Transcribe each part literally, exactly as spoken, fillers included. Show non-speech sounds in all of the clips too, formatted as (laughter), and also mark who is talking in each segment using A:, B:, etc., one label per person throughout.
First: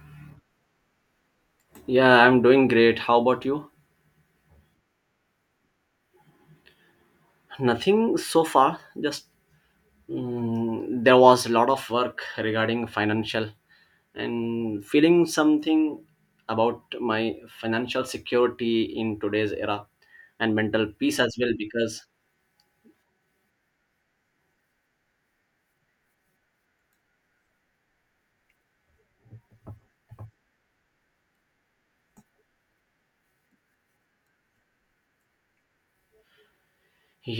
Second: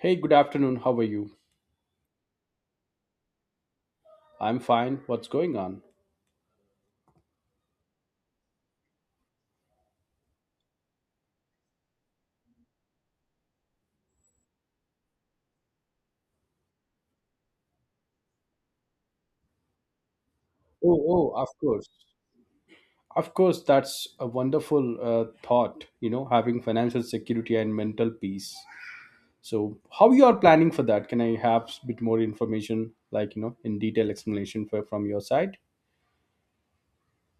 A: Hey, good afternoon. How are you?
B: Yeah, I'm doing great. How about you?
A: I'm fine. What's going on?
B: Nothing so far. Just mm, there was a lot of work regarding financial and feeling something about my financial security in today's era and mental
A: Oh,
B: peace
A: oh,
B: as
A: of
B: well
A: course.
B: because
A: Of course, that's a wonderful uh, thought, you know, having financial security and mental peace. So, how you are planning for that? Can I have a bit more information, like, you know, in detail explanation for, from your side?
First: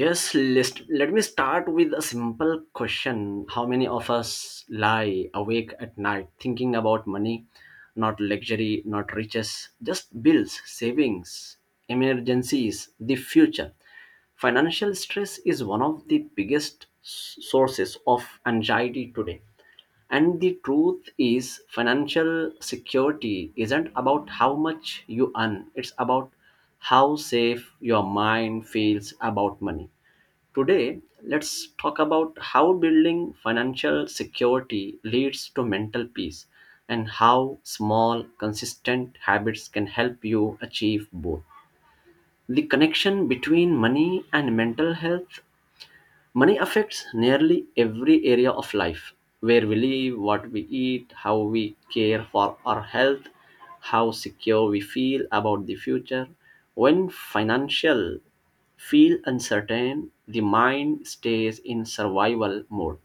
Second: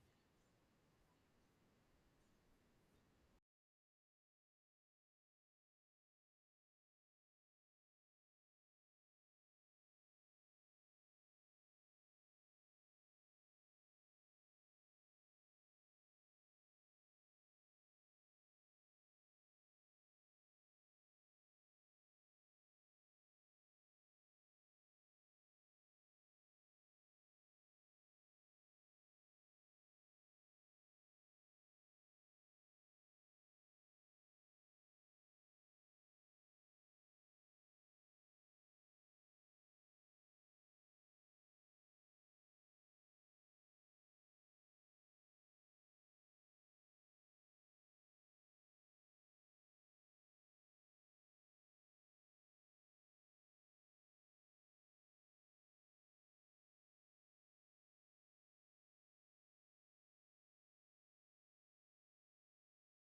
B: yes, let, let me start with a simple question. How many of us lie awake at night thinking about money? Not luxury, not riches, just bills, savings, emergencies, the future. Financial stress is one of the biggest s- sources of anxiety today. And the truth is, financial security isn't about how much you earn, it's about how safe your mind feels about money. Today, let's talk about how building financial security leads to mental peace and how small, consistent habits can help you achieve both. The connection between money and mental health. Money affects nearly every area of life: where we live, what we eat, how we care for our health, how secure we feel about the future. When financial feel uncertain, the mind stays in survival mode.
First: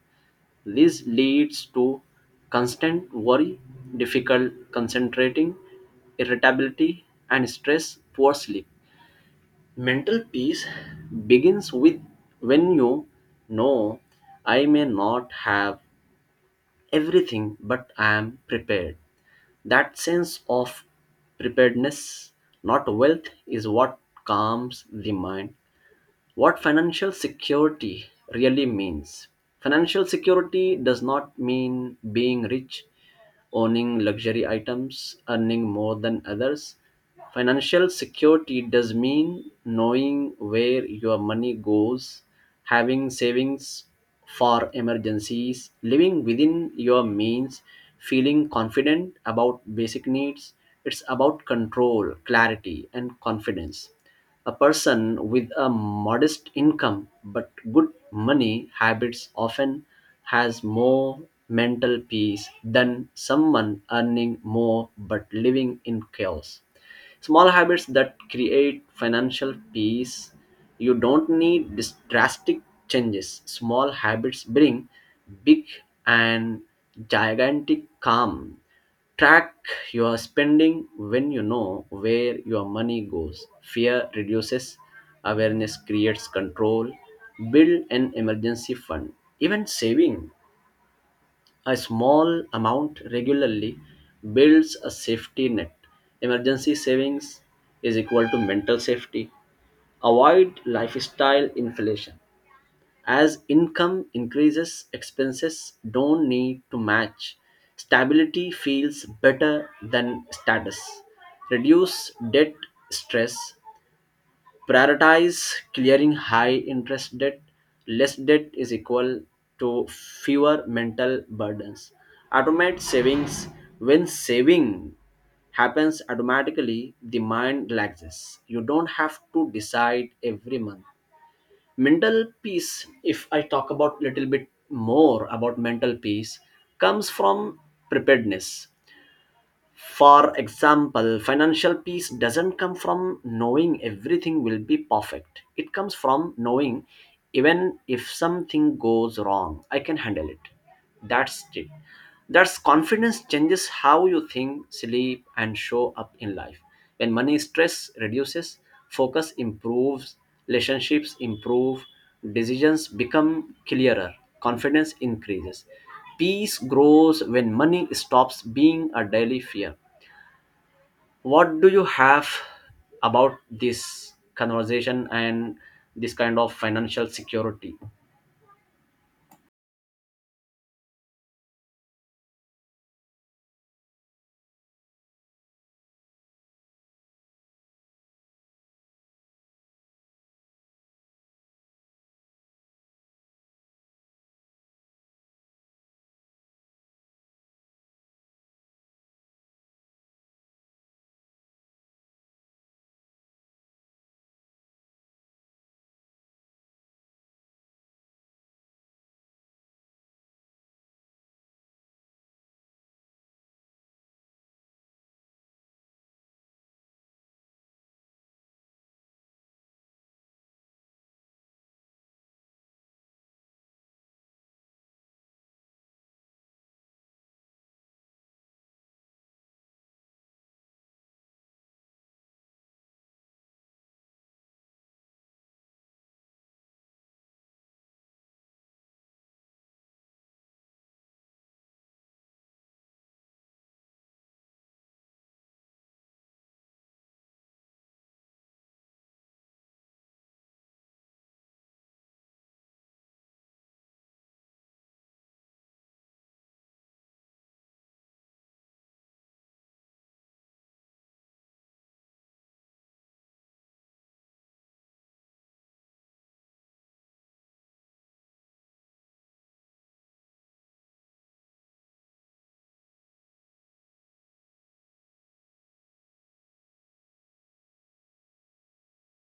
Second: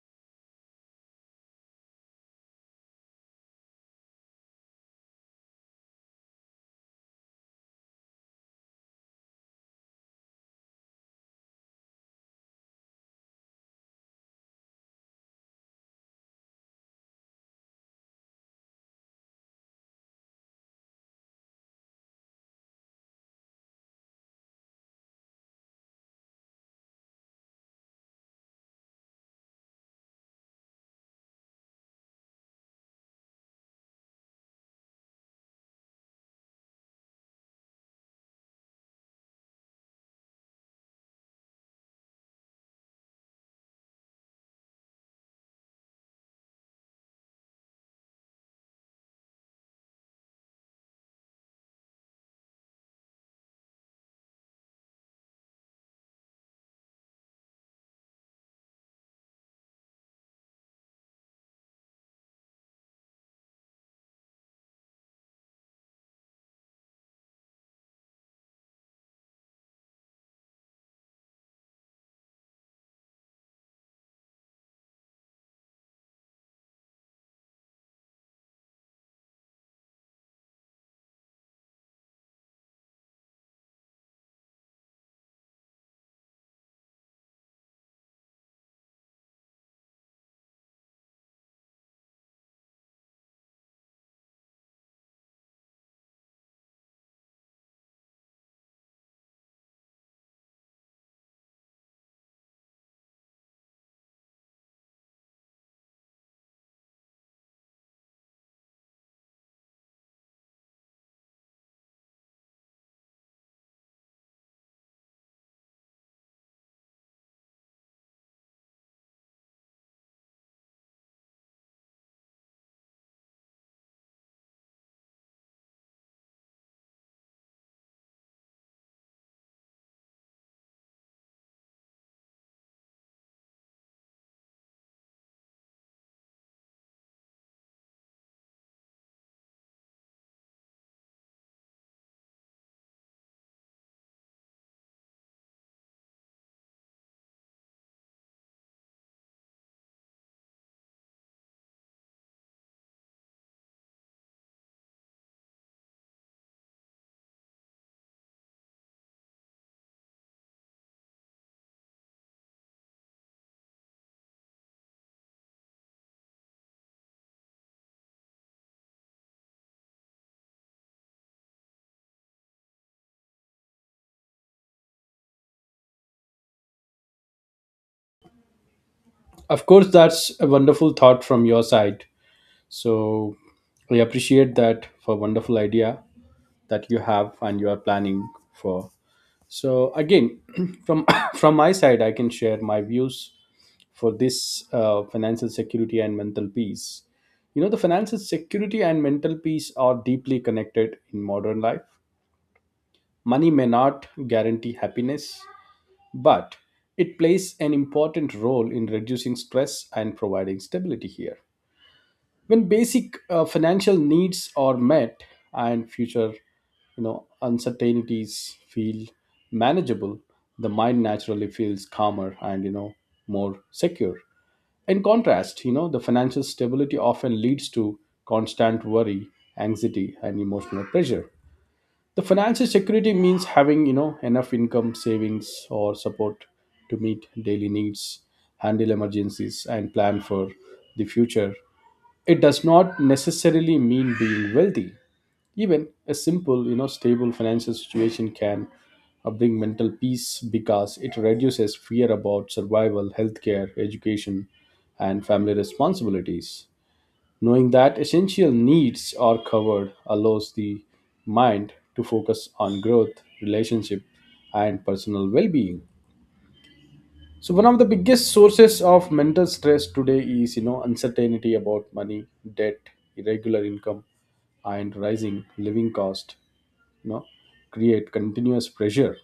B: This leads to constant worry, difficult concentrating, irritability, and stress, poor sleep. Mental peace begins with when you know I may not have everything, but I am prepared. That sense of preparedness, not wealth, is what calms the mind. What financial security really means. Financial security does not mean being rich, owning luxury items, earning more than others. Financial security does mean knowing where your money goes, having savings for emergencies, living within your means, feeling confident about basic needs. It's about control, clarity, and confidence. A person with a modest income but good money habits often has more mental peace than someone earning more but living in chaos. Small habits that create financial peace. You don't need dis- drastic changes. Small habits bring big and gigantic calm. Track your spending. When you know where your money goes, fear reduces, awareness creates control. Build an emergency fund. Even saving a small amount regularly builds a safety net. Emergency savings is equal to mental safety. Avoid lifestyle inflation. As income increases, expenses don't need to match. Stability feels better than status. Reduce debt stress. Prioritize clearing high interest debt. Less debt is equal to fewer mental burdens. Automate savings. When saving happens automatically, the mind relaxes. You don't have to decide every month. Mental peace, if I talk about little bit more about mental peace, comes from preparedness. For example, financial peace doesn't come from knowing everything will be perfect. It comes from knowing even if something goes wrong, I can handle it. That's it. That's confidence changes how you think, sleep, and show up in life. When money stress reduces, focus improves, relationships improve, decisions become clearer, confidence increases. Peace grows when money stops being a daily fear. What do you have about this conversation and this kind of financial security?
A: Of course, that's a wonderful thought from your side. So, we appreciate that for wonderful idea that you have and you are planning for. So again, (clears throat) from (coughs) from my side, I can share my views for this uh, financial security and mental peace. You know, the financial security and mental peace are deeply connected in modern life. Money may not guarantee happiness, but it plays an important role in reducing stress and providing stability here when basic uh, financial needs are met, and future, you know, uncertainties feel manageable. The mind naturally feels calmer and, you know, more secure. In contrast, you know, the financial stability often leads to constant worry, anxiety, and emotional pressure. The financial security means having, you know, enough income, savings, or support to meet daily needs, handle emergencies, and plan for the future. It does not necessarily mean being wealthy. Even a simple, you know, stable financial situation can uh, bring mental peace because it reduces fear about survival, healthcare, education, and family responsibilities. Knowing that essential needs are covered allows the mind to focus on growth, relationship, and personal well being. So one of the biggest sources of mental stress today is, you know, uncertainty about money, debt, irregular income, and rising living cost. You know, create continuous pressure.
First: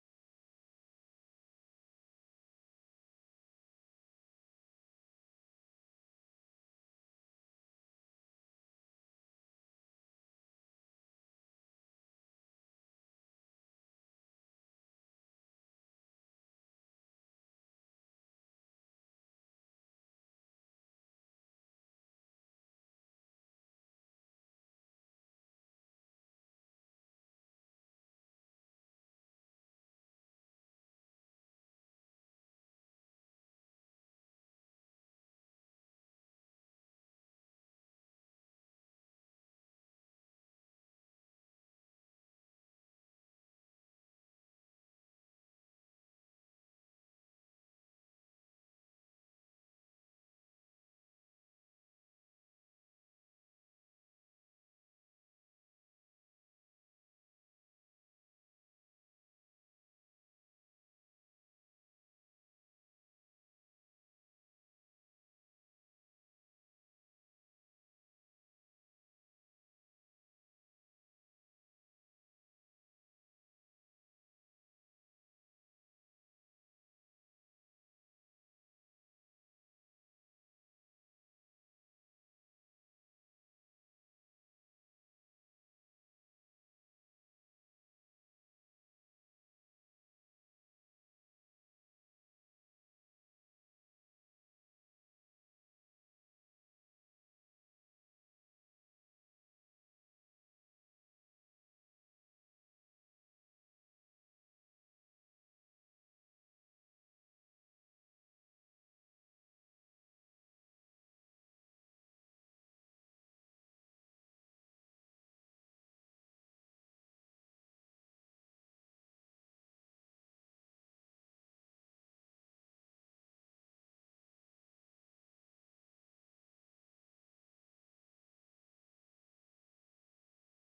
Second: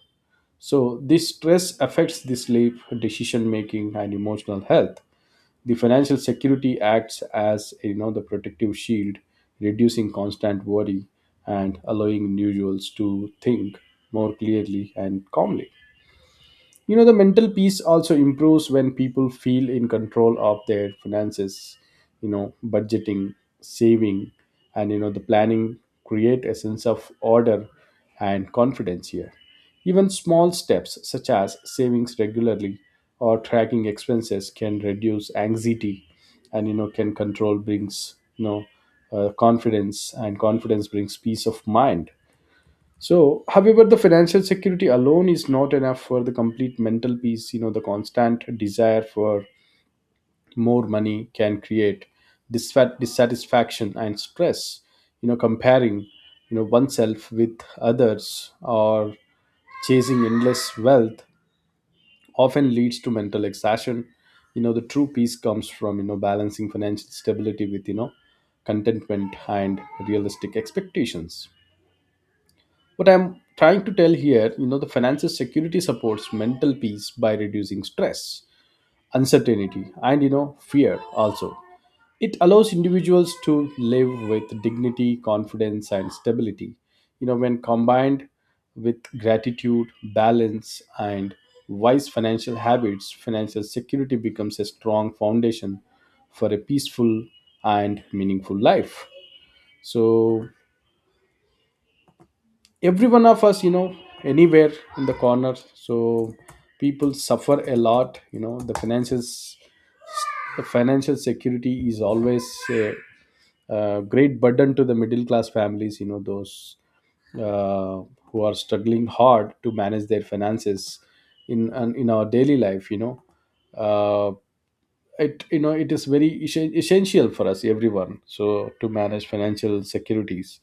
A: So this stress affects the sleep, decision making, and emotional health. The financial security acts as, you know, the protective shield, reducing constant worry and allowing individuals to think more clearly and calmly. You know, the mental peace also improves when people feel in control of their finances, you know, budgeting, saving, and, you know, the planning create a sense of order and confidence here. Even small steps such as savings regularly or tracking expenses can reduce anxiety and, you know, can control brings, you know, uh, confidence, and confidence brings peace of mind. So, however, the financial security alone is not enough for the complete mental peace. You know, the constant desire for more money can create disfat- dissatisfaction and stress. You know, comparing, you know, oneself with others or chasing endless wealth often leads to mental exhaustion. You know, the true peace comes from, you know, balancing financial stability with, you know, contentment and realistic expectations. What I'm trying to tell here, you know, the financial security supports mental peace by reducing stress, uncertainty, and, you know, fear also. It allows individuals to live with dignity, confidence, and stability. You know, when combined with gratitude, balance, and wise financial habits, financial security becomes a strong foundation for a peaceful and meaningful life. So, every one of us, you know, anywhere in the corner, so people suffer a lot, you know, the finances, the financial security is always a, uh great burden to the middle class families, you know, those uh, who are struggling hard to manage their finances in in our daily life, you know, uh, it, you know, it is very essen- essential for us everyone, so to manage financial securities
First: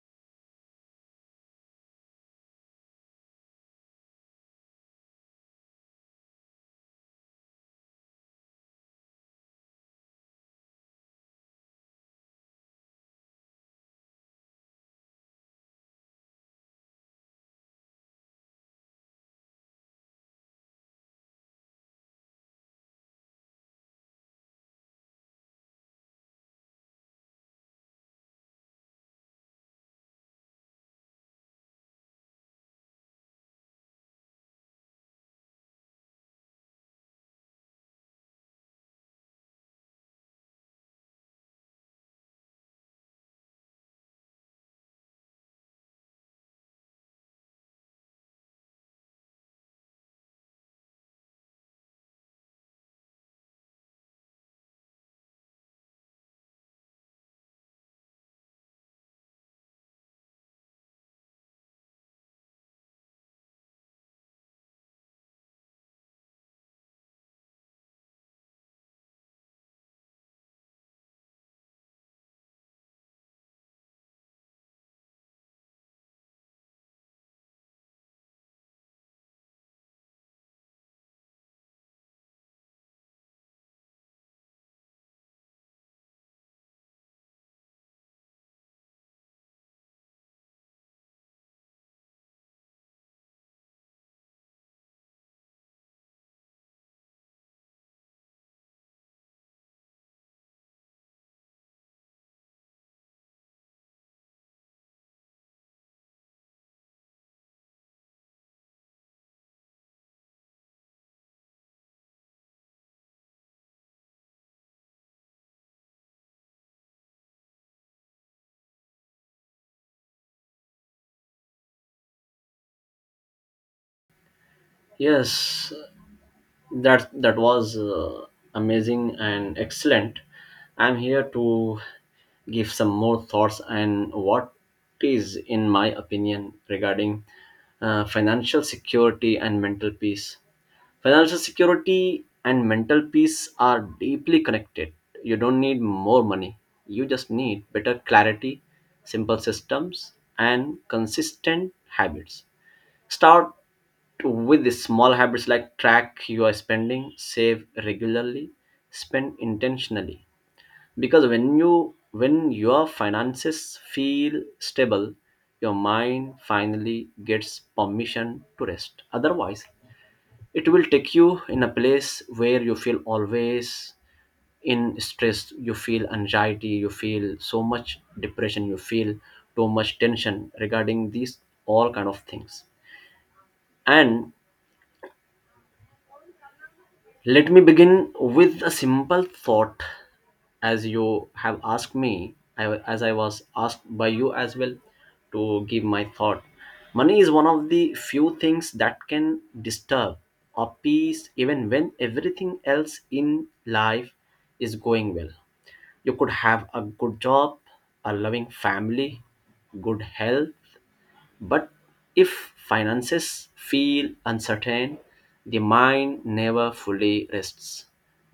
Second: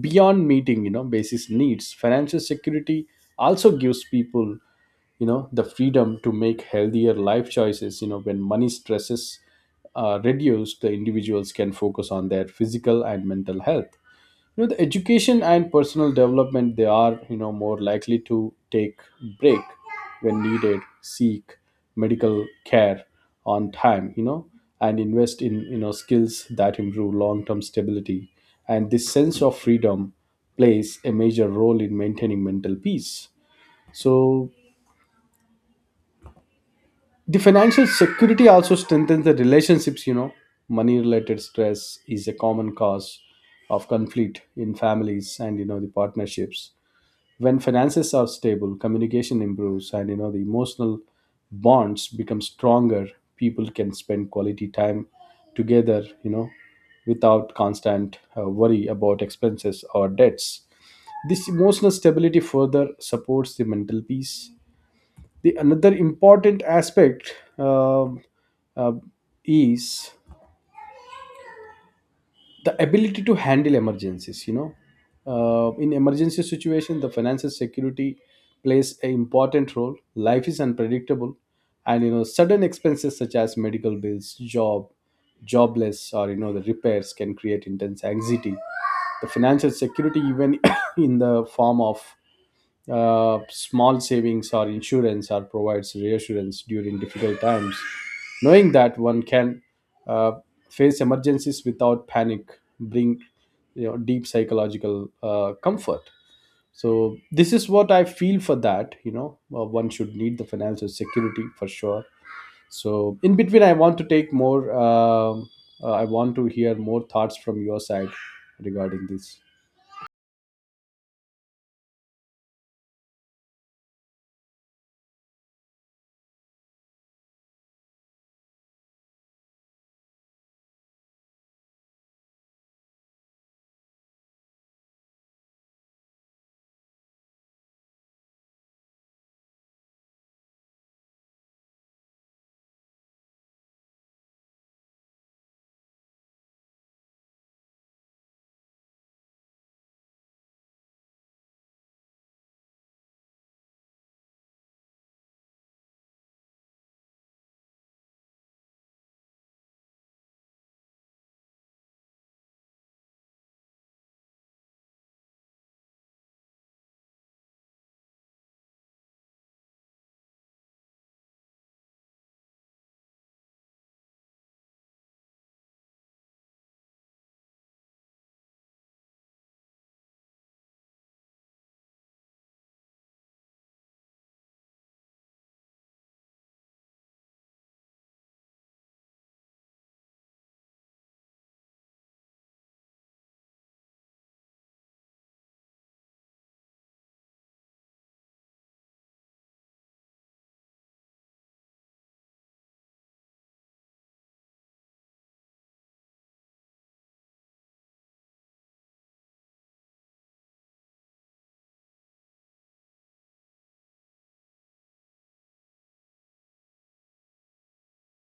A: beyond meeting, you know, basis needs. Financial security also gives people, you know, the freedom to make healthier life choices. You know, when money stresses are reduced, the individuals can focus on their physical and mental health, you know, the education and personal development. They are, you know, more likely to take break when needed, seek medical care on time, you know, and invest in, you know, skills that improve long term stability, and this sense of freedom plays a major role in maintaining mental peace. So the financial security also strengthens the relationships. You know, money related stress is a common cause of conflict in families and, you know, the partnerships. When finances are stable, communication improves and, you know, the emotional bonds become stronger. People can spend quality time together, you know, without constant uh, worry about expenses or debts. This emotional stability further supports the mental peace. The another important aspect, um, uh, is the ability to handle emergencies. You know, uh, in emergency situation, the financial security plays an important role. Life is unpredictable, and you know, sudden expenses such as medical bills, job jobless, or you know, the repairs can create intense anxiety. The financial security, even (coughs) in the form of uh, small savings or insurance, or provides reassurance during difficult times. Knowing that one can uh, face emergencies without panic bring, you know, deep psychological uh, comfort. So this is what I feel for that. You know, uh, one should need the financial security for sure. So in between, I want to take more. um uh, I want to hear more thoughts from your side regarding this.
B: Yes, that that was uh, amazing and excellent. I'm here to give some more thoughts and what is in my opinion regarding uh, financial security and mental peace. Financial security and mental peace are deeply connected. You don't need more money, you just need better clarity, simple systems, and consistent habits. Start with the small habits like track your spending, save regularly, spend intentionally. Because when you when your finances feel stable, your mind finally gets permission to rest. Otherwise, it will take you in a place where you feel always in stress, you feel anxiety, you feel so much depression, you feel too much tension regarding these all kind of things. And let me begin with a simple thought, as you have asked me, I, as I was asked by you as well, to give my thought. Money is one of the few things that can disturb or peace even when everything else in life is going well. You could have a good job, a loving family, good health, but if finances feel uncertain, the mind never fully rests.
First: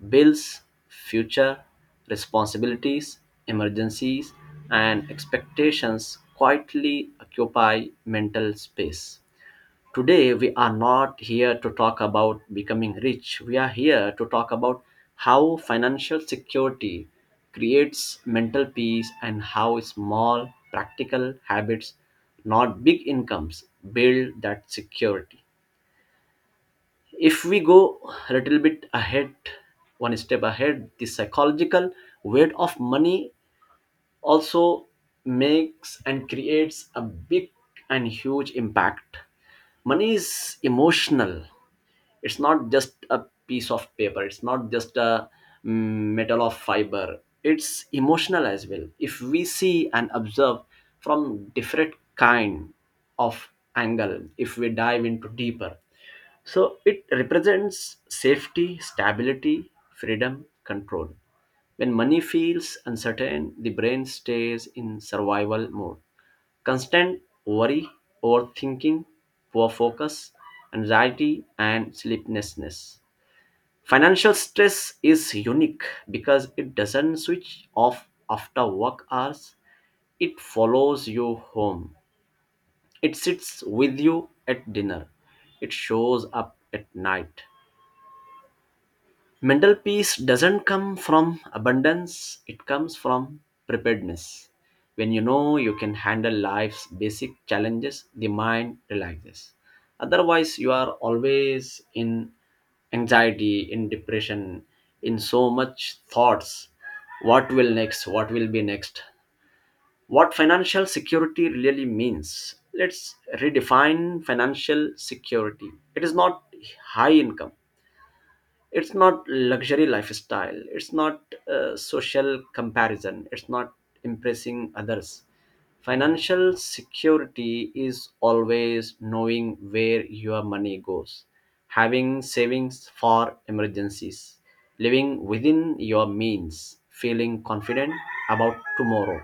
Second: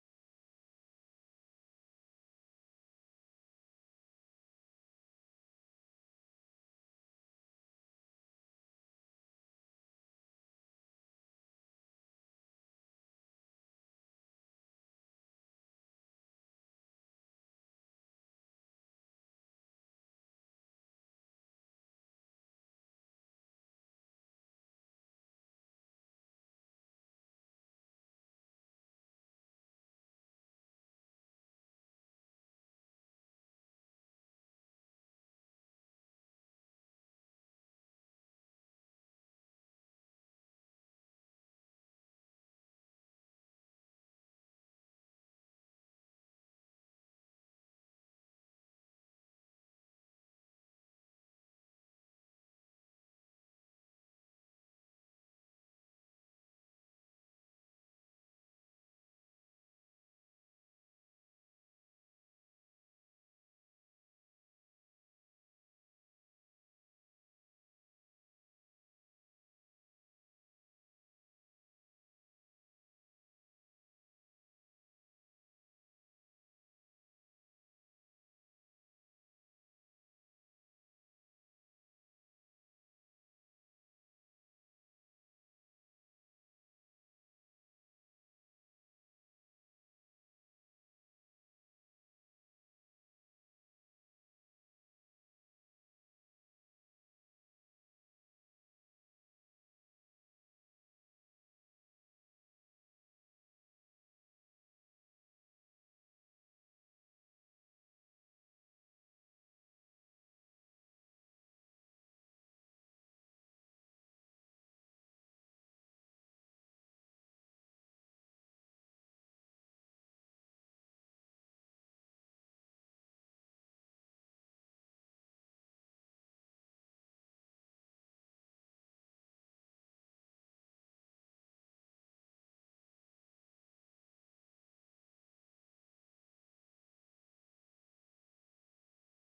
B: Bills, future responsibilities, emergencies, and expectations quietly occupy mental space. Today, we are not here to talk about becoming rich. We are here to talk about how financial security creates mental peace and how small, practical habits, not big incomes, build that security. If we go a little bit ahead, one step ahead, the psychological weight of money also makes and creates a big and huge impact. Money is emotional. It's not just a piece of paper, it's not just a mm, metal of fiber, it's emotional as well. If we see and observe from different kind of angle, if we dive into deeper, so it represents safety, stability, freedom, control. When money feels uncertain, the brain stays in survival mode. Constant worry, overthinking, poor focus, anxiety, and sleeplessness. Financial stress is unique because it doesn't switch off after work hours. It follows you home. It sits with you at dinner. It shows up at night. Mental peace doesn't come from abundance, it comes from preparedness. When you know you can handle life's basic challenges, the mind relaxes. Otherwise, you are always in anxiety, in depression, in so much thoughts. What will next? What will be next? What financial security really means. Let's redefine financial security. It is not high income, it's not luxury lifestyle, it's not uh, social comparison, it's not impressing others. Financial security is always knowing where your money goes, having savings for emergencies, living within your means, feeling confident about tomorrow.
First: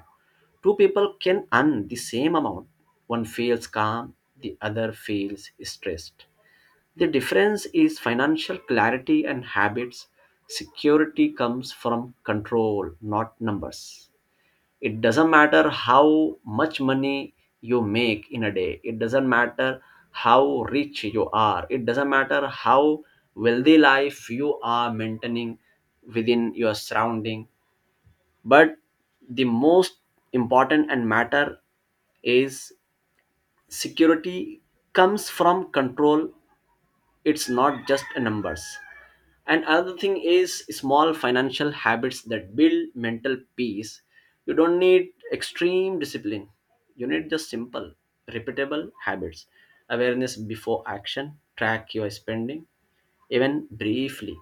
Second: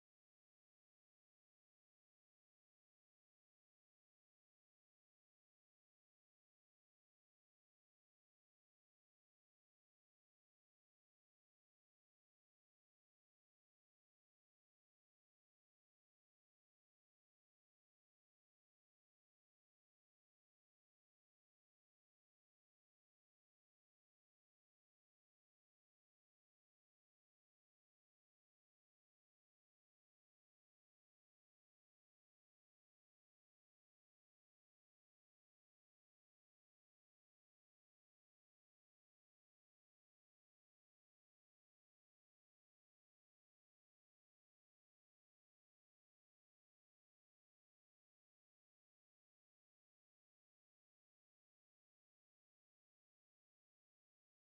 B: Two people can earn the same amount, one feels calm, the other feels stressed. The difference is financial clarity and habits. Security comes from control, not numbers. It doesn't matter how much money you make in a day, it doesn't matter how rich you are, it doesn't matter how wealthy life you are maintaining within your surrounding. But the most important and matter is security comes from control, it's not just a numbers. And another thing is small financial habits that build mental peace. You don't need extreme discipline. You need just simple, repeatable habits. Awareness before action, track your spending, even briefly.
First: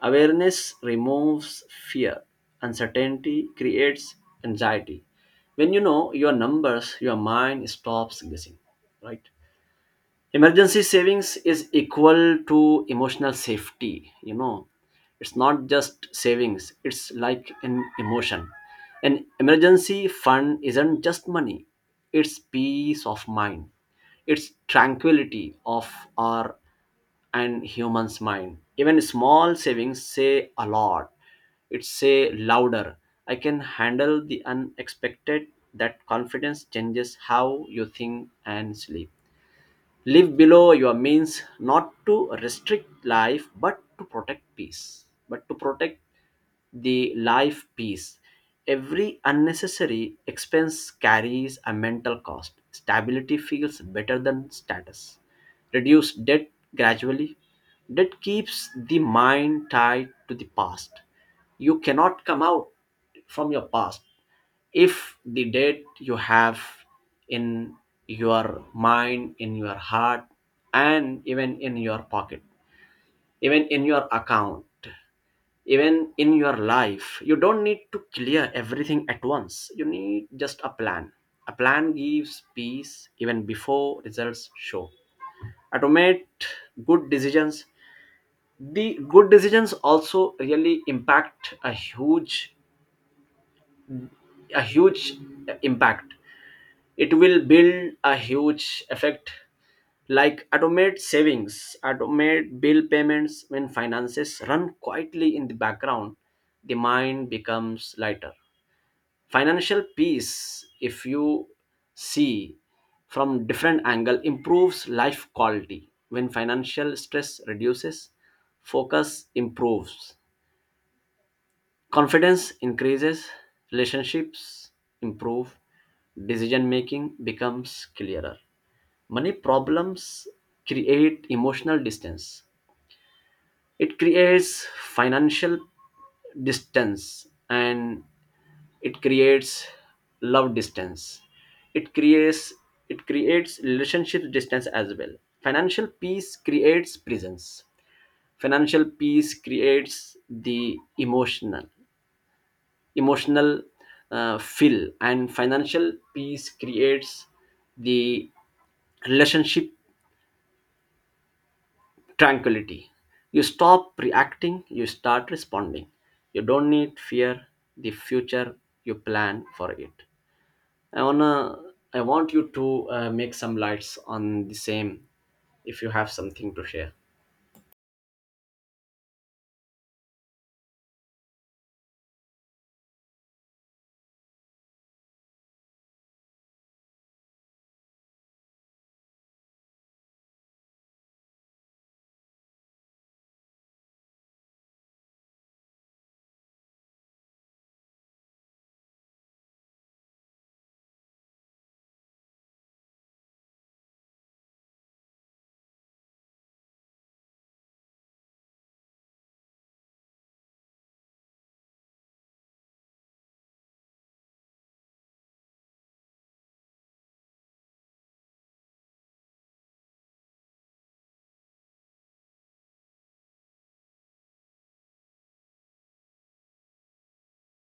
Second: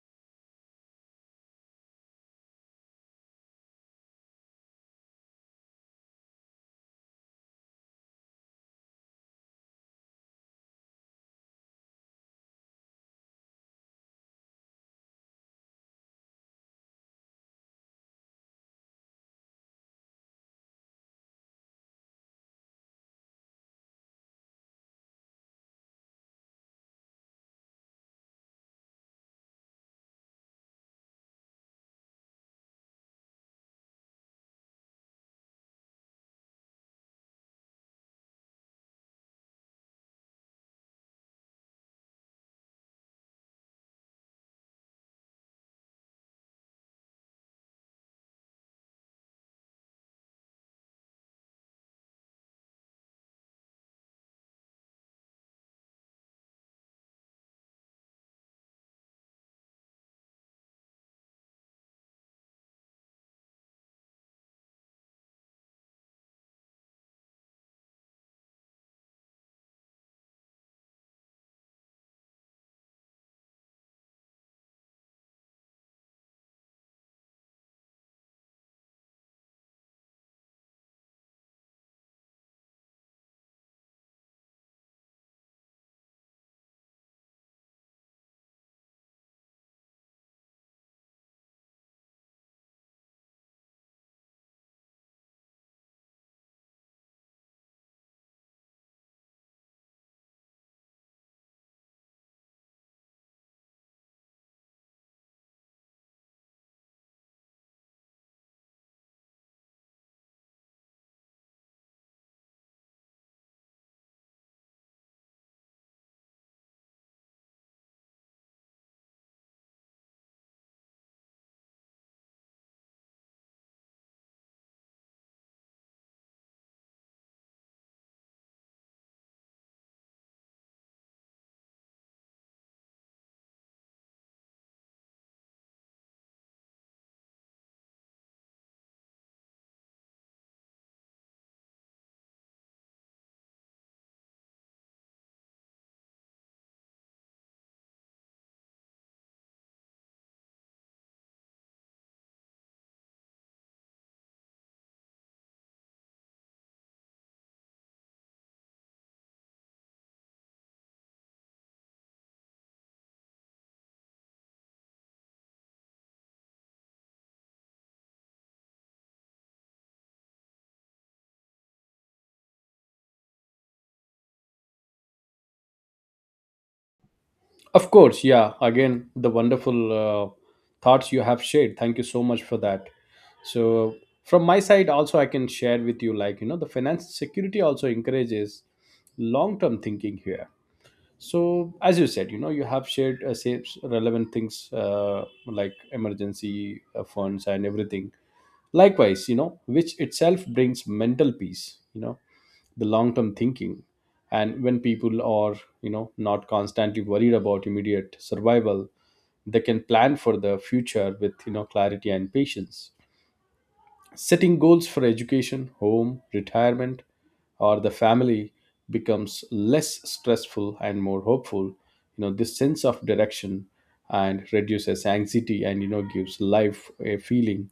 B: Awareness removes fear. Uncertainty creates anxiety. When you know your numbers, your mind stops guessing, right? Emergency savings is equal to emotional safety, you know. It's not just savings, it's like an emotion. An emergency fund isn't just money, it's peace of mind, it's tranquility of our and human's mind. Even small savings say a lot, it say louder, I can handle the unexpected. That confidence changes how you think and sleep. Live below your means, not to restrict life but to protect peace, but to protect the life peace. Every unnecessary expense carries a mental cost. Stability feels better than status. Reduce debt gradually. Debt keeps the mind tied to the past. You cannot come out from your past if the debt you have in your mind, in your heart, and even in your pocket, even in your account, even in your life. You don't need to clear everything at once, you need just a plan. A plan gives peace even before results show. Automate good decisions. The good decisions also really impact a huge, a huge impact. It will build a huge effect, like automate savings, automate bill payments. When finances run quietly in the background, the mind becomes lighter. Financial peace, if you see from different angle, improves life quality. When financial stress reduces, focus improves, confidence increases, relationships improve, decision making becomes clearer. Money problems create emotional distance. It creates financial distance and it creates love distance. It creates, it creates relationship distance as well. Financial peace creates presence. Financial peace creates the emotional, emotional uh, fill, and financial peace creates the relationship tranquility. You stop reacting, you start responding. You don't need fear the future, you plan for it. I wanna, I want you to uh, make some lights on the same if you have something to share.
A: Of course, yeah. Again, the wonderful uh, thoughts you have shared. Thank you so much for that. So, from my side, also, I can share with you like, you know, the finance security also encourages long term thinking here. So, as you said, you know, you have shared uh, say, relevant things uh, like emergency uh, funds and everything. Likewise, you know, which itself brings mental peace, you know, the long term thinking, and when people are, you know, not constantly worried about immediate survival, they can plan for the future with, you know, clarity and patience. Setting goals for education, home, retirement, or the family becomes less stressful and more hopeful. You know, this sense of direction and reduces anxiety and, you know, gives life a feeling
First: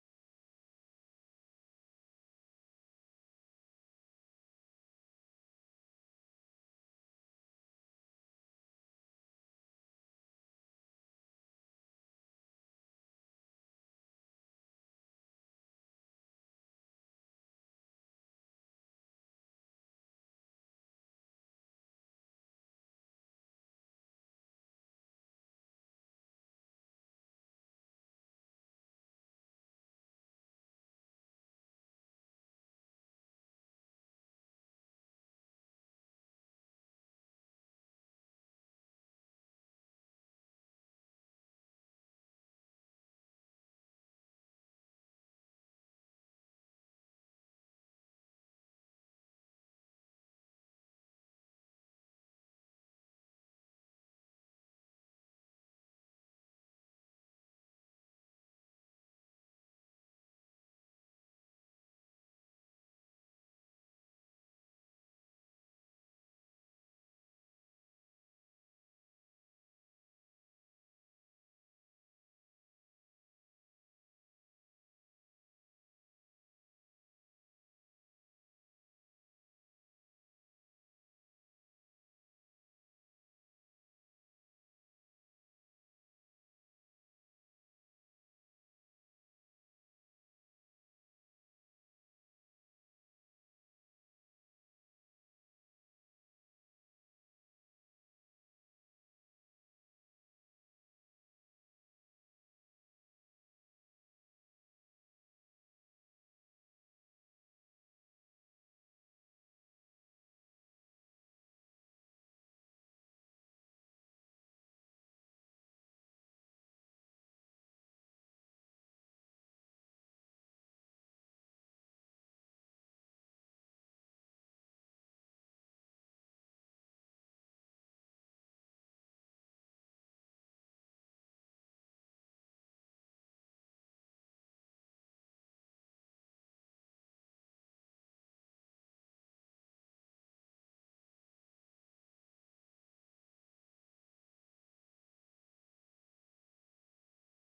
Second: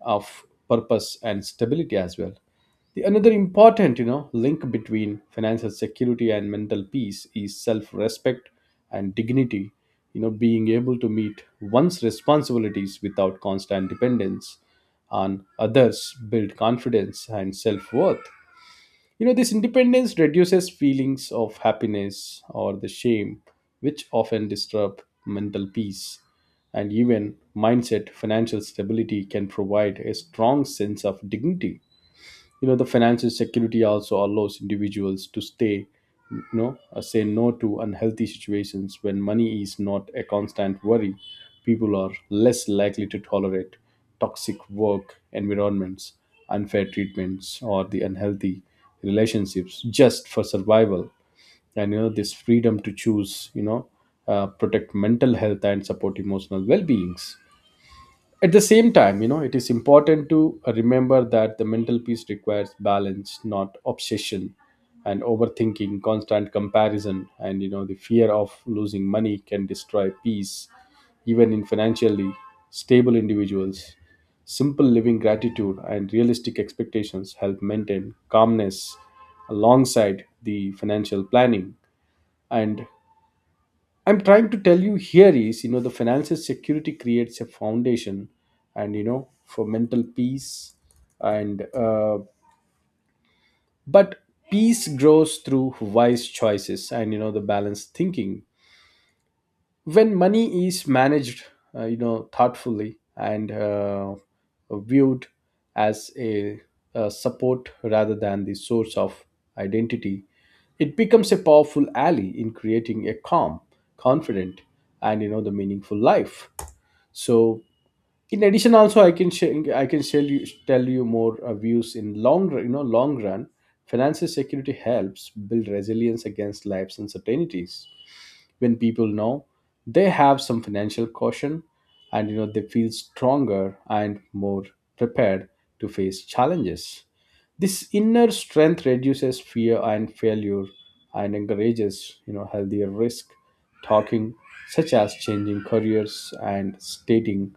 A: of purpose and stability as well. The another important, you know, link between financial security and mental peace is self-respect and dignity. You know, being able to meet one's responsibilities without constant dependence on others build confidence and self-worth. You know, this independence reduces feelings of happiness or the shame which often disturb mental peace and even mindset. Financial stability can provide a strong sense of dignity. You know, the financial security also allows individuals to stay no, uh, say no to unhealthy situations. When money is not a constant worry, people are less likely to tolerate toxic work environments, unfair treatments, or the unhealthy relationships just for survival. And you know, this freedom to choose, you know, uh, protect mental health and support emotional well-beings. At the same time, you know, it is important to remember that the mental peace requires balance, not obsession, and overthinking, constant comparison, and, you know, the fear of losing money can destroy peace, even in financially stable individuals. Simple living, gratitude, and realistic expectations help maintain calmness alongside the financial planning. And I'm trying to tell you here is, you know, the financial security creates a foundation and, you know, for mental peace. And, uh, but peace grows through wise choices and, you know, the balanced thinking when money is managed, uh, you know, thoughtfully, and uh, viewed as a, a support rather than the source of identity, it becomes a powerful ally in creating a calm, confident, and, you know, the meaningful life. So, in addition also, I can share, I can tell you tell you more uh, views. In long run- you know, long run, financial security helps build resilience against life's uncertainties. When people know they have some financial caution, and you know, they feel stronger and more prepared to face challenges. This inner strength reduces fear and failure, and encourages, you know, healthier risk talking, such as changing careers and stating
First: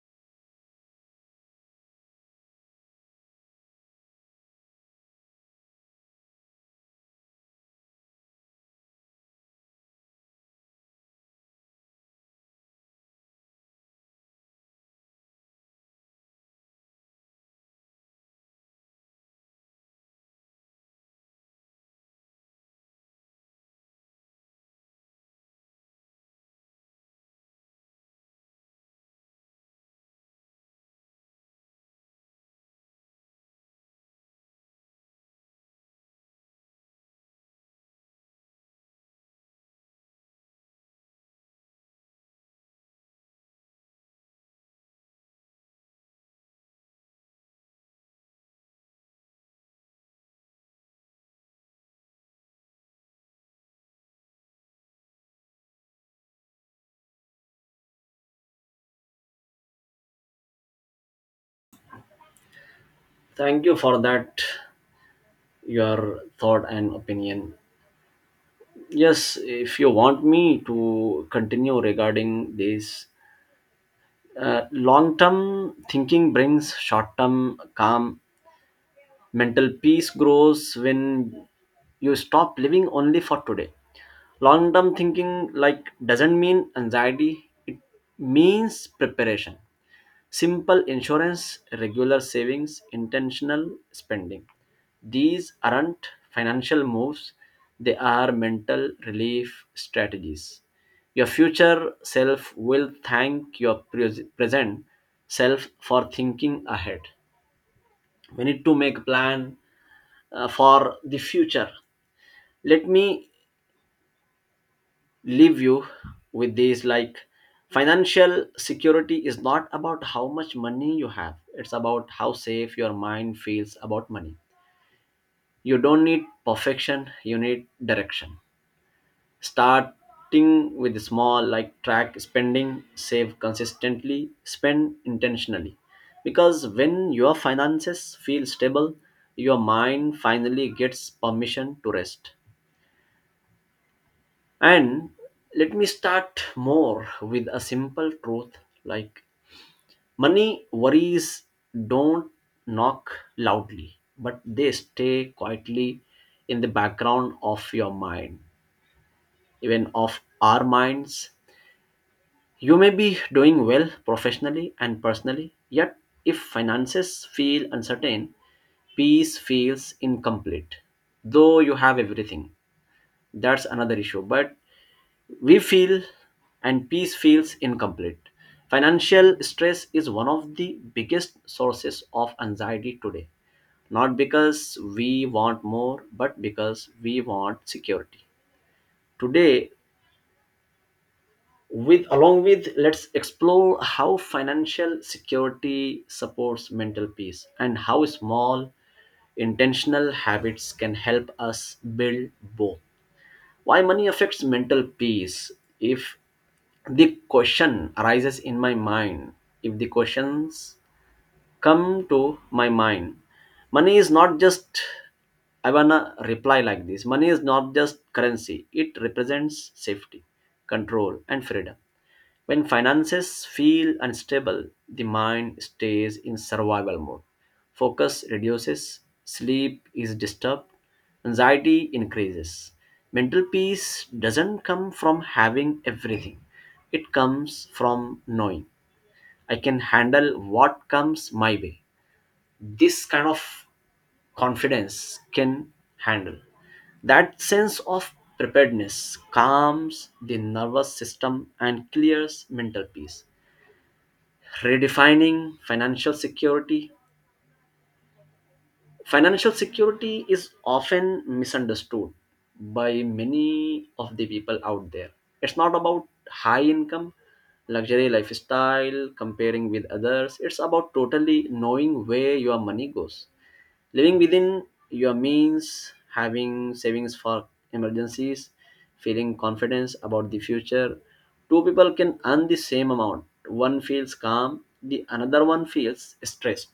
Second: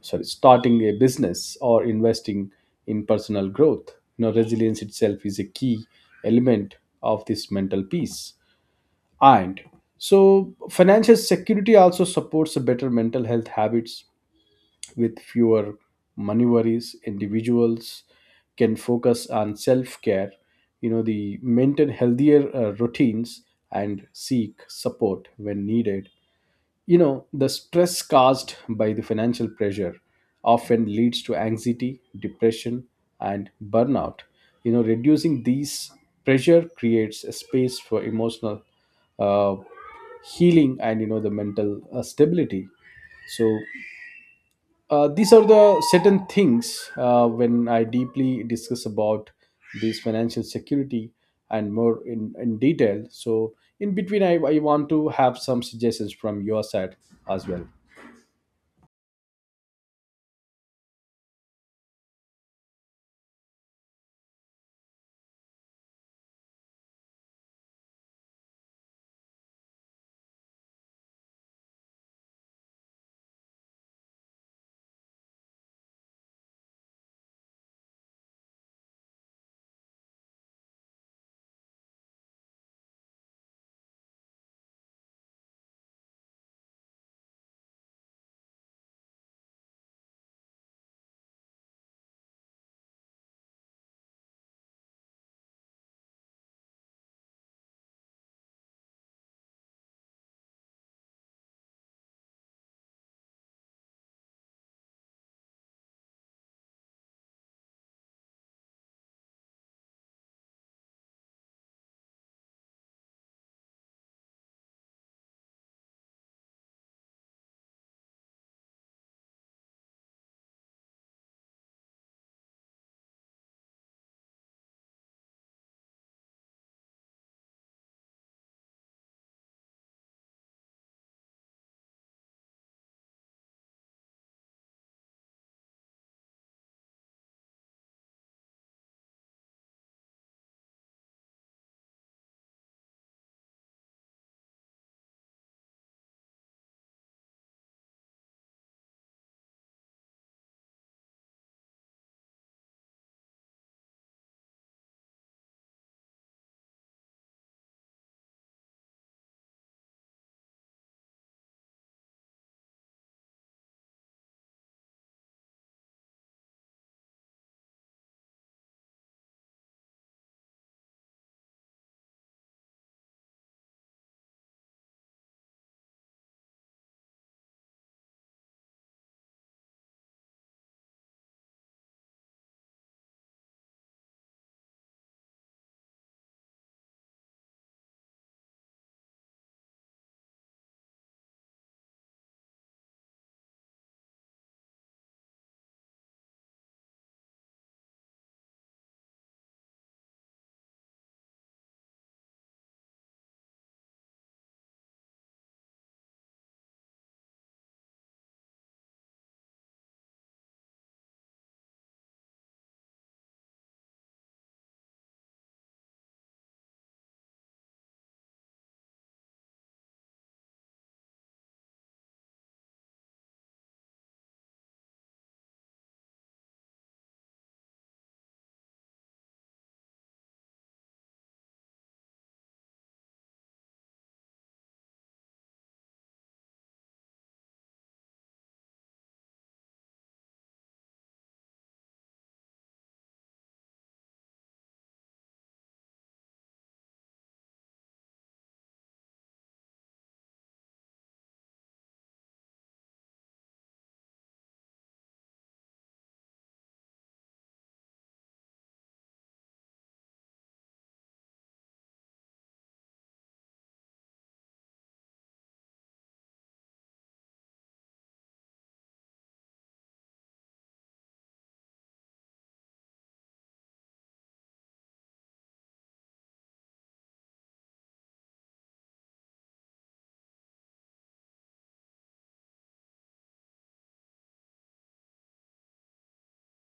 A: sorry starting a business or investing in personal growth. You know, resilience itself is a key element of this mental peace. And so, financial security also supports a better mental health habits. With fewer money worries, individuals can focus on self care, you know, the maintain healthier uh, routines and seek support when needed. You know, the stress caused by the financial pressure often leads to anxiety, depression, and burnout. You know, reducing these pressure creates a space for emotional uh, healing and, you know, the mental uh, stability. So uh, these are the certain things uh, when I deeply discuss about this financial security and more in, in detail. So, in between, I, I want to have some suggestions from your side as well.
B: Thank you for that, your thought and opinion. Yes, if you want me to continue regarding this, uh, long term thinking brings short term calm. Mental peace grows when you stop living only for today. Long term thinking like doesn't mean anxiety, it means preparation. Simple insurance, regular savings, intentional spending. These aren't financial moves, they are mental relief strategies. Your future self will thank your pres- present self for thinking ahead. We need to make a plan, uh, for the future. Let me leave you with these like financial security is not about how much money you have, it's about how safe your mind feels about money. You don't need perfection, you need direction. Starting with small, like track spending, save consistently, spend intentionally. Because when your finances feel stable, your mind finally gets permission to rest. And let me start more with a simple truth like money worries don't knock loudly, but they stay quietly in the background of your mind, even of our minds. You may be doing well professionally and personally, yet if finances feel uncertain, peace feels incomplete, though you have everything. That's another issue, but we feel and peace feels incomplete. Financial stress is one of the biggest sources of anxiety today, not because we want more, but because we want security. Today, with along with let's explore how financial security supports mental peace and how small intentional habits can help us build both. Why money affects mental peace if the question arises in my mind if the questions come to my mind money is not just, I wanna reply like this, money is not just currency, it represents safety, control, and freedom. When finances feel unstable, the mind stays in survival mode. Focus reduces, sleep is disturbed, anxiety increases. Mental peace doesn't come from having everything, it comes from knowing I can handle what comes my way. This kind of confidence can handle. That sense of preparedness calms the nervous system and clears mental peace, redefining financial security. Financial security is often misunderstood by many of the people out there. It's not about high income, luxury lifestyle, comparing with others. It's about totally knowing where your money goes. Living within your means, having savings for emergencies, feeling confidence about the future. Two people can earn the same amount. One feels calm, the another one feels stressed.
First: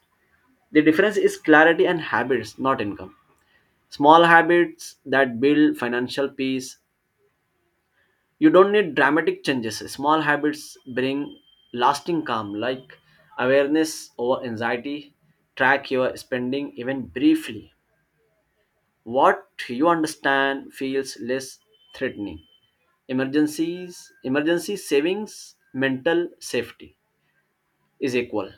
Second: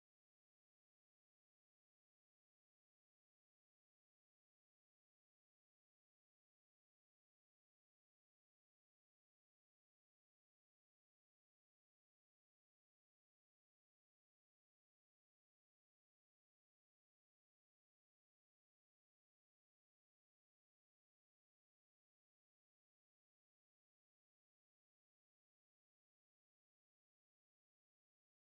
B: The difference is clarity and habits, not income. Small habits that build financial peace. You don't need dramatic changes. Small habits bring lasting calm, like awareness over anxiety, track your spending even briefly, what you understand feels less threatening. Emergencies, emergency savings, mental safety is equal.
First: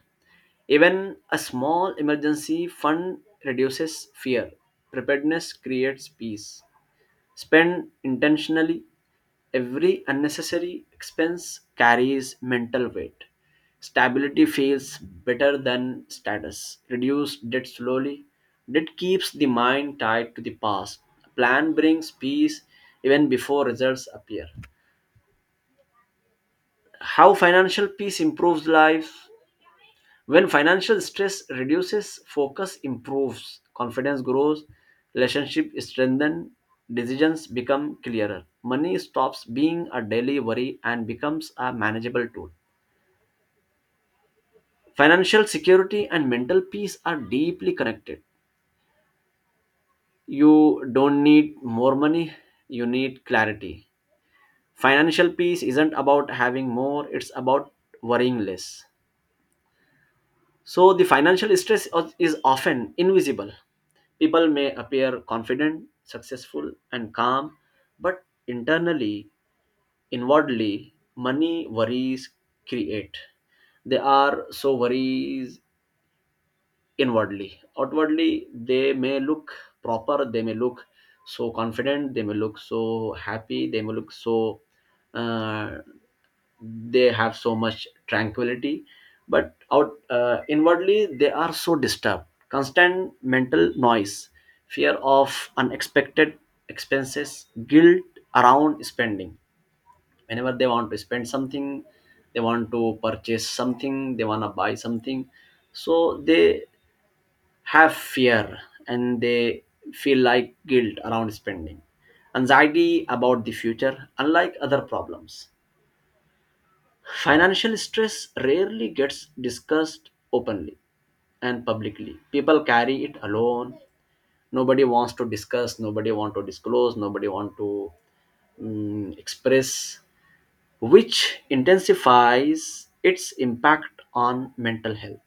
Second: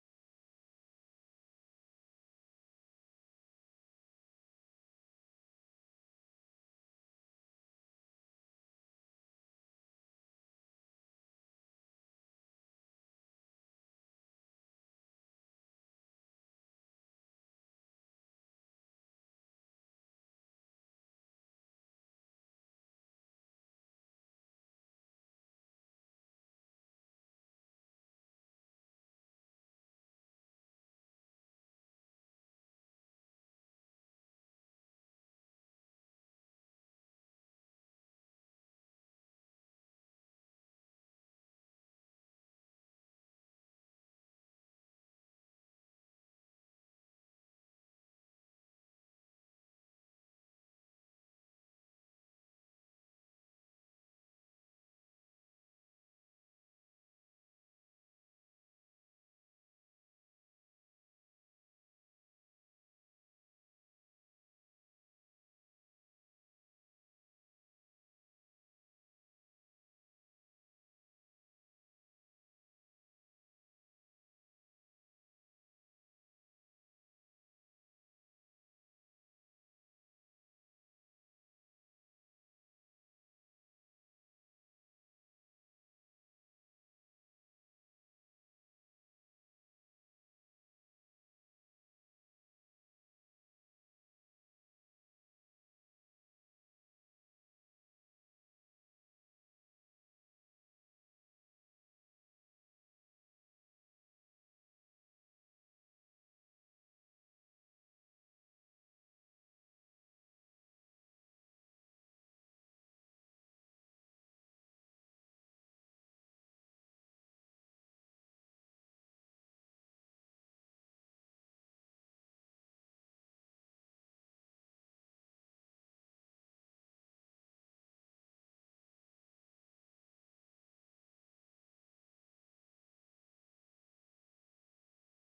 B: Even a small emergency fund reduces fear. Preparedness creates peace. Spend intentionally. Every unnecessary expense carries mental weight. Stability feels better than status. Reduce debt slowly. Debt keeps the mind tied to the past. A plan brings peace even before results appear. How financial peace improves life. When financial stress reduces, focus improves, confidence grows, relationship strengthen, decisions become clearer. Money stops being a daily worry and becomes a manageable tool. Financial security and mental peace are deeply connected. You don't need more money, you need clarity. Financial peace isn't about having more, it's about worrying less. So the financial stress of- is often invisible. People may appear confident, successful, and calm, but internally, inwardly, money worries create. They are so worries inwardly. Outwardly, they may look proper, they may look so confident, they may look so happy, they may look so, uh, they have so much tranquility. But out uh, inwardly, they are so disturbed. Constant mental noise, fear of unexpected expenses, guilt around spending. Whenever they want to spend something, they want to purchase something, they want to buy something, so they have fear and they feel like guilt around spending, anxiety about the future, unlike other problems. Financial stress rarely gets discussed openly and publicly. People carry it alone. Nobody wants to discuss, nobody want to disclose, nobody want to mm, express, which intensifies its impact on mental health.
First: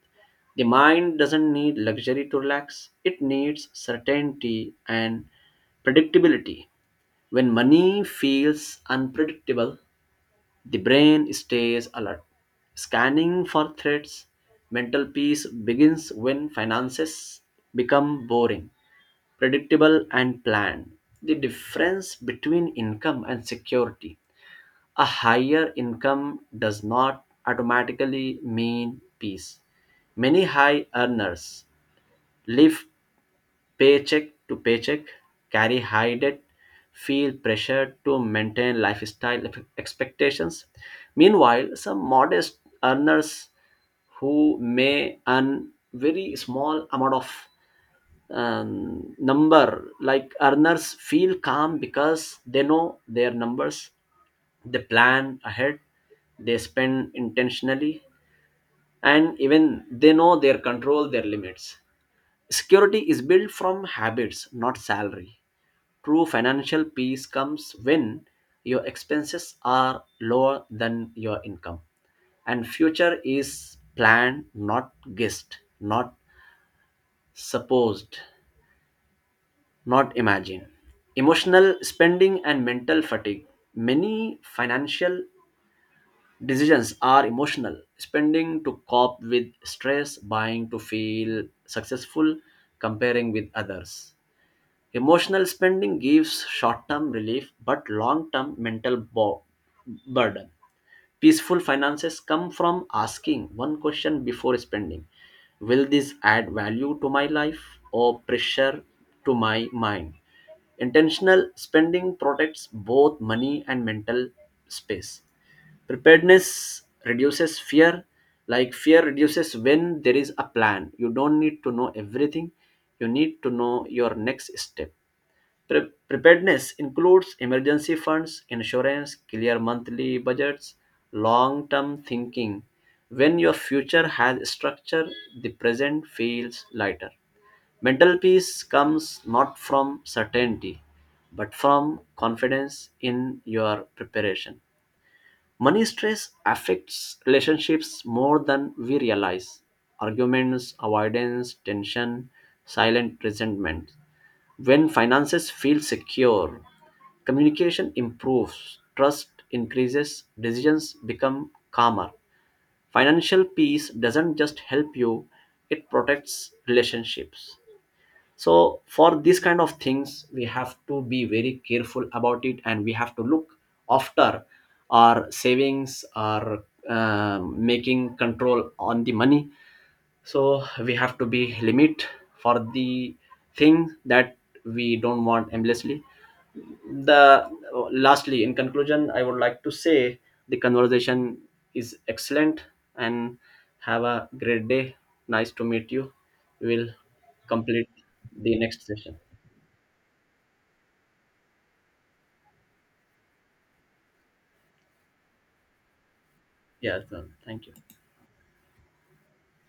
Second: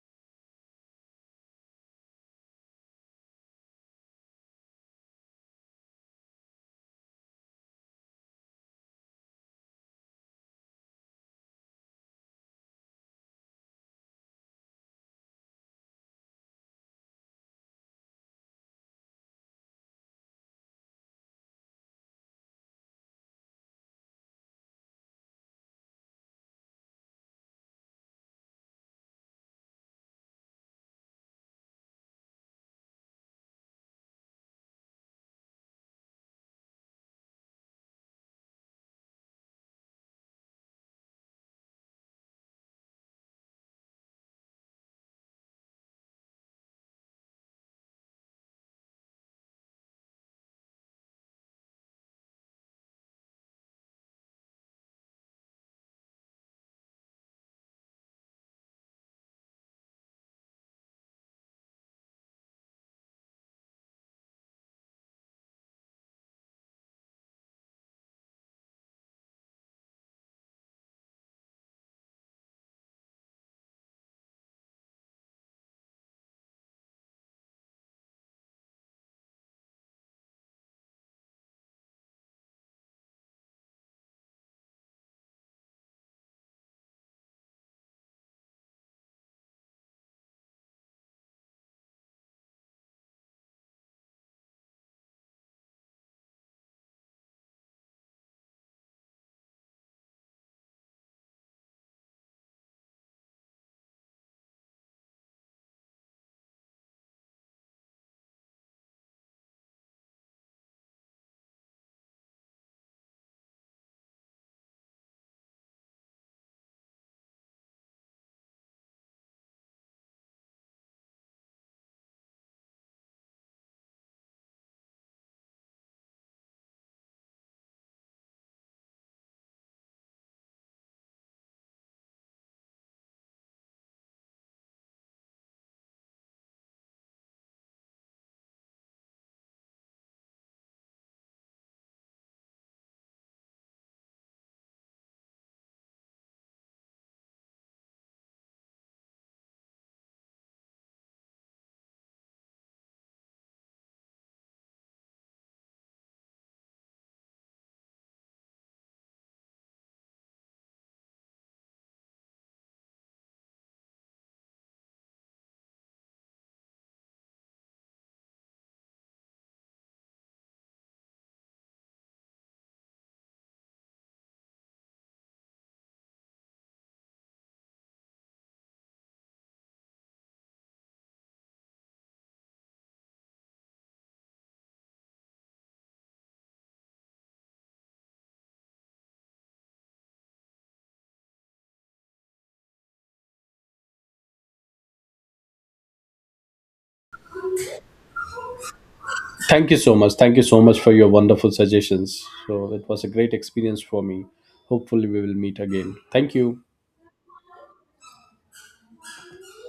B: The mind doesn't need luxury to relax, it needs certainty and predictability. When money feels unpredictable, the brain stays alert, scanning for threats. Mental peace begins when finances become boring, predictable, and planned. The difference between income and security: a higher income does not automatically mean peace. Many high earners live paycheck to paycheck, carry high debt, feel pressure to maintain lifestyle ex- expectations. Meanwhile, some modest earners who may earn very small amount of um, number like earners feel calm because they know their numbers, they plan ahead, they spend intentionally, and even they know their control their limits. Security is built from habits, not salary. True financial peace comes when your expenses are lower than your income and future is planned, not guessed, not supposed, not imagine. Emotional spending and mental fatigue. Many financial decisions are emotional. Spending to cope with stress, buying to feel successful, comparing with others. Emotional spending gives short term relief but long term mental bo- burden. Peaceful finances come from asking one question before spending: will this add value to my life or pressure to my mind? Intentional spending protects both money and mental space. Preparedness reduces fear, like fear reduces when there is a plan. You don't need to know everything, you need to know your next step. Pre- preparedness includes emergency funds, insurance, clear monthly budgets, long term thinking. When your future has structure, the present feels lighter. Mental peace comes not from certainty, but from confidence in your preparation. Money stress affects relationships more than we realize. Arguments, avoidance, tension, silent resentment. When finances feel secure, communication improves, trust increases, decisions become calmer. Financial peace doesn't just help you, it protects relationships. So, for these kind of things, we have to be very careful about it and we have to look after our savings, our um, making control on the money, so we have to be limit for the thing that we don't want endlessly the uh, lastly, in conclusion, I would like to say the conversation is excellent, and have a great day, nice to meet you, we will complete the next session.
A: Thank you so much. Thank you so much for your wonderful suggestions. So, it was a great experience for me. Hopefully, we will meet again. Thank you.
B: Yeah, thank you.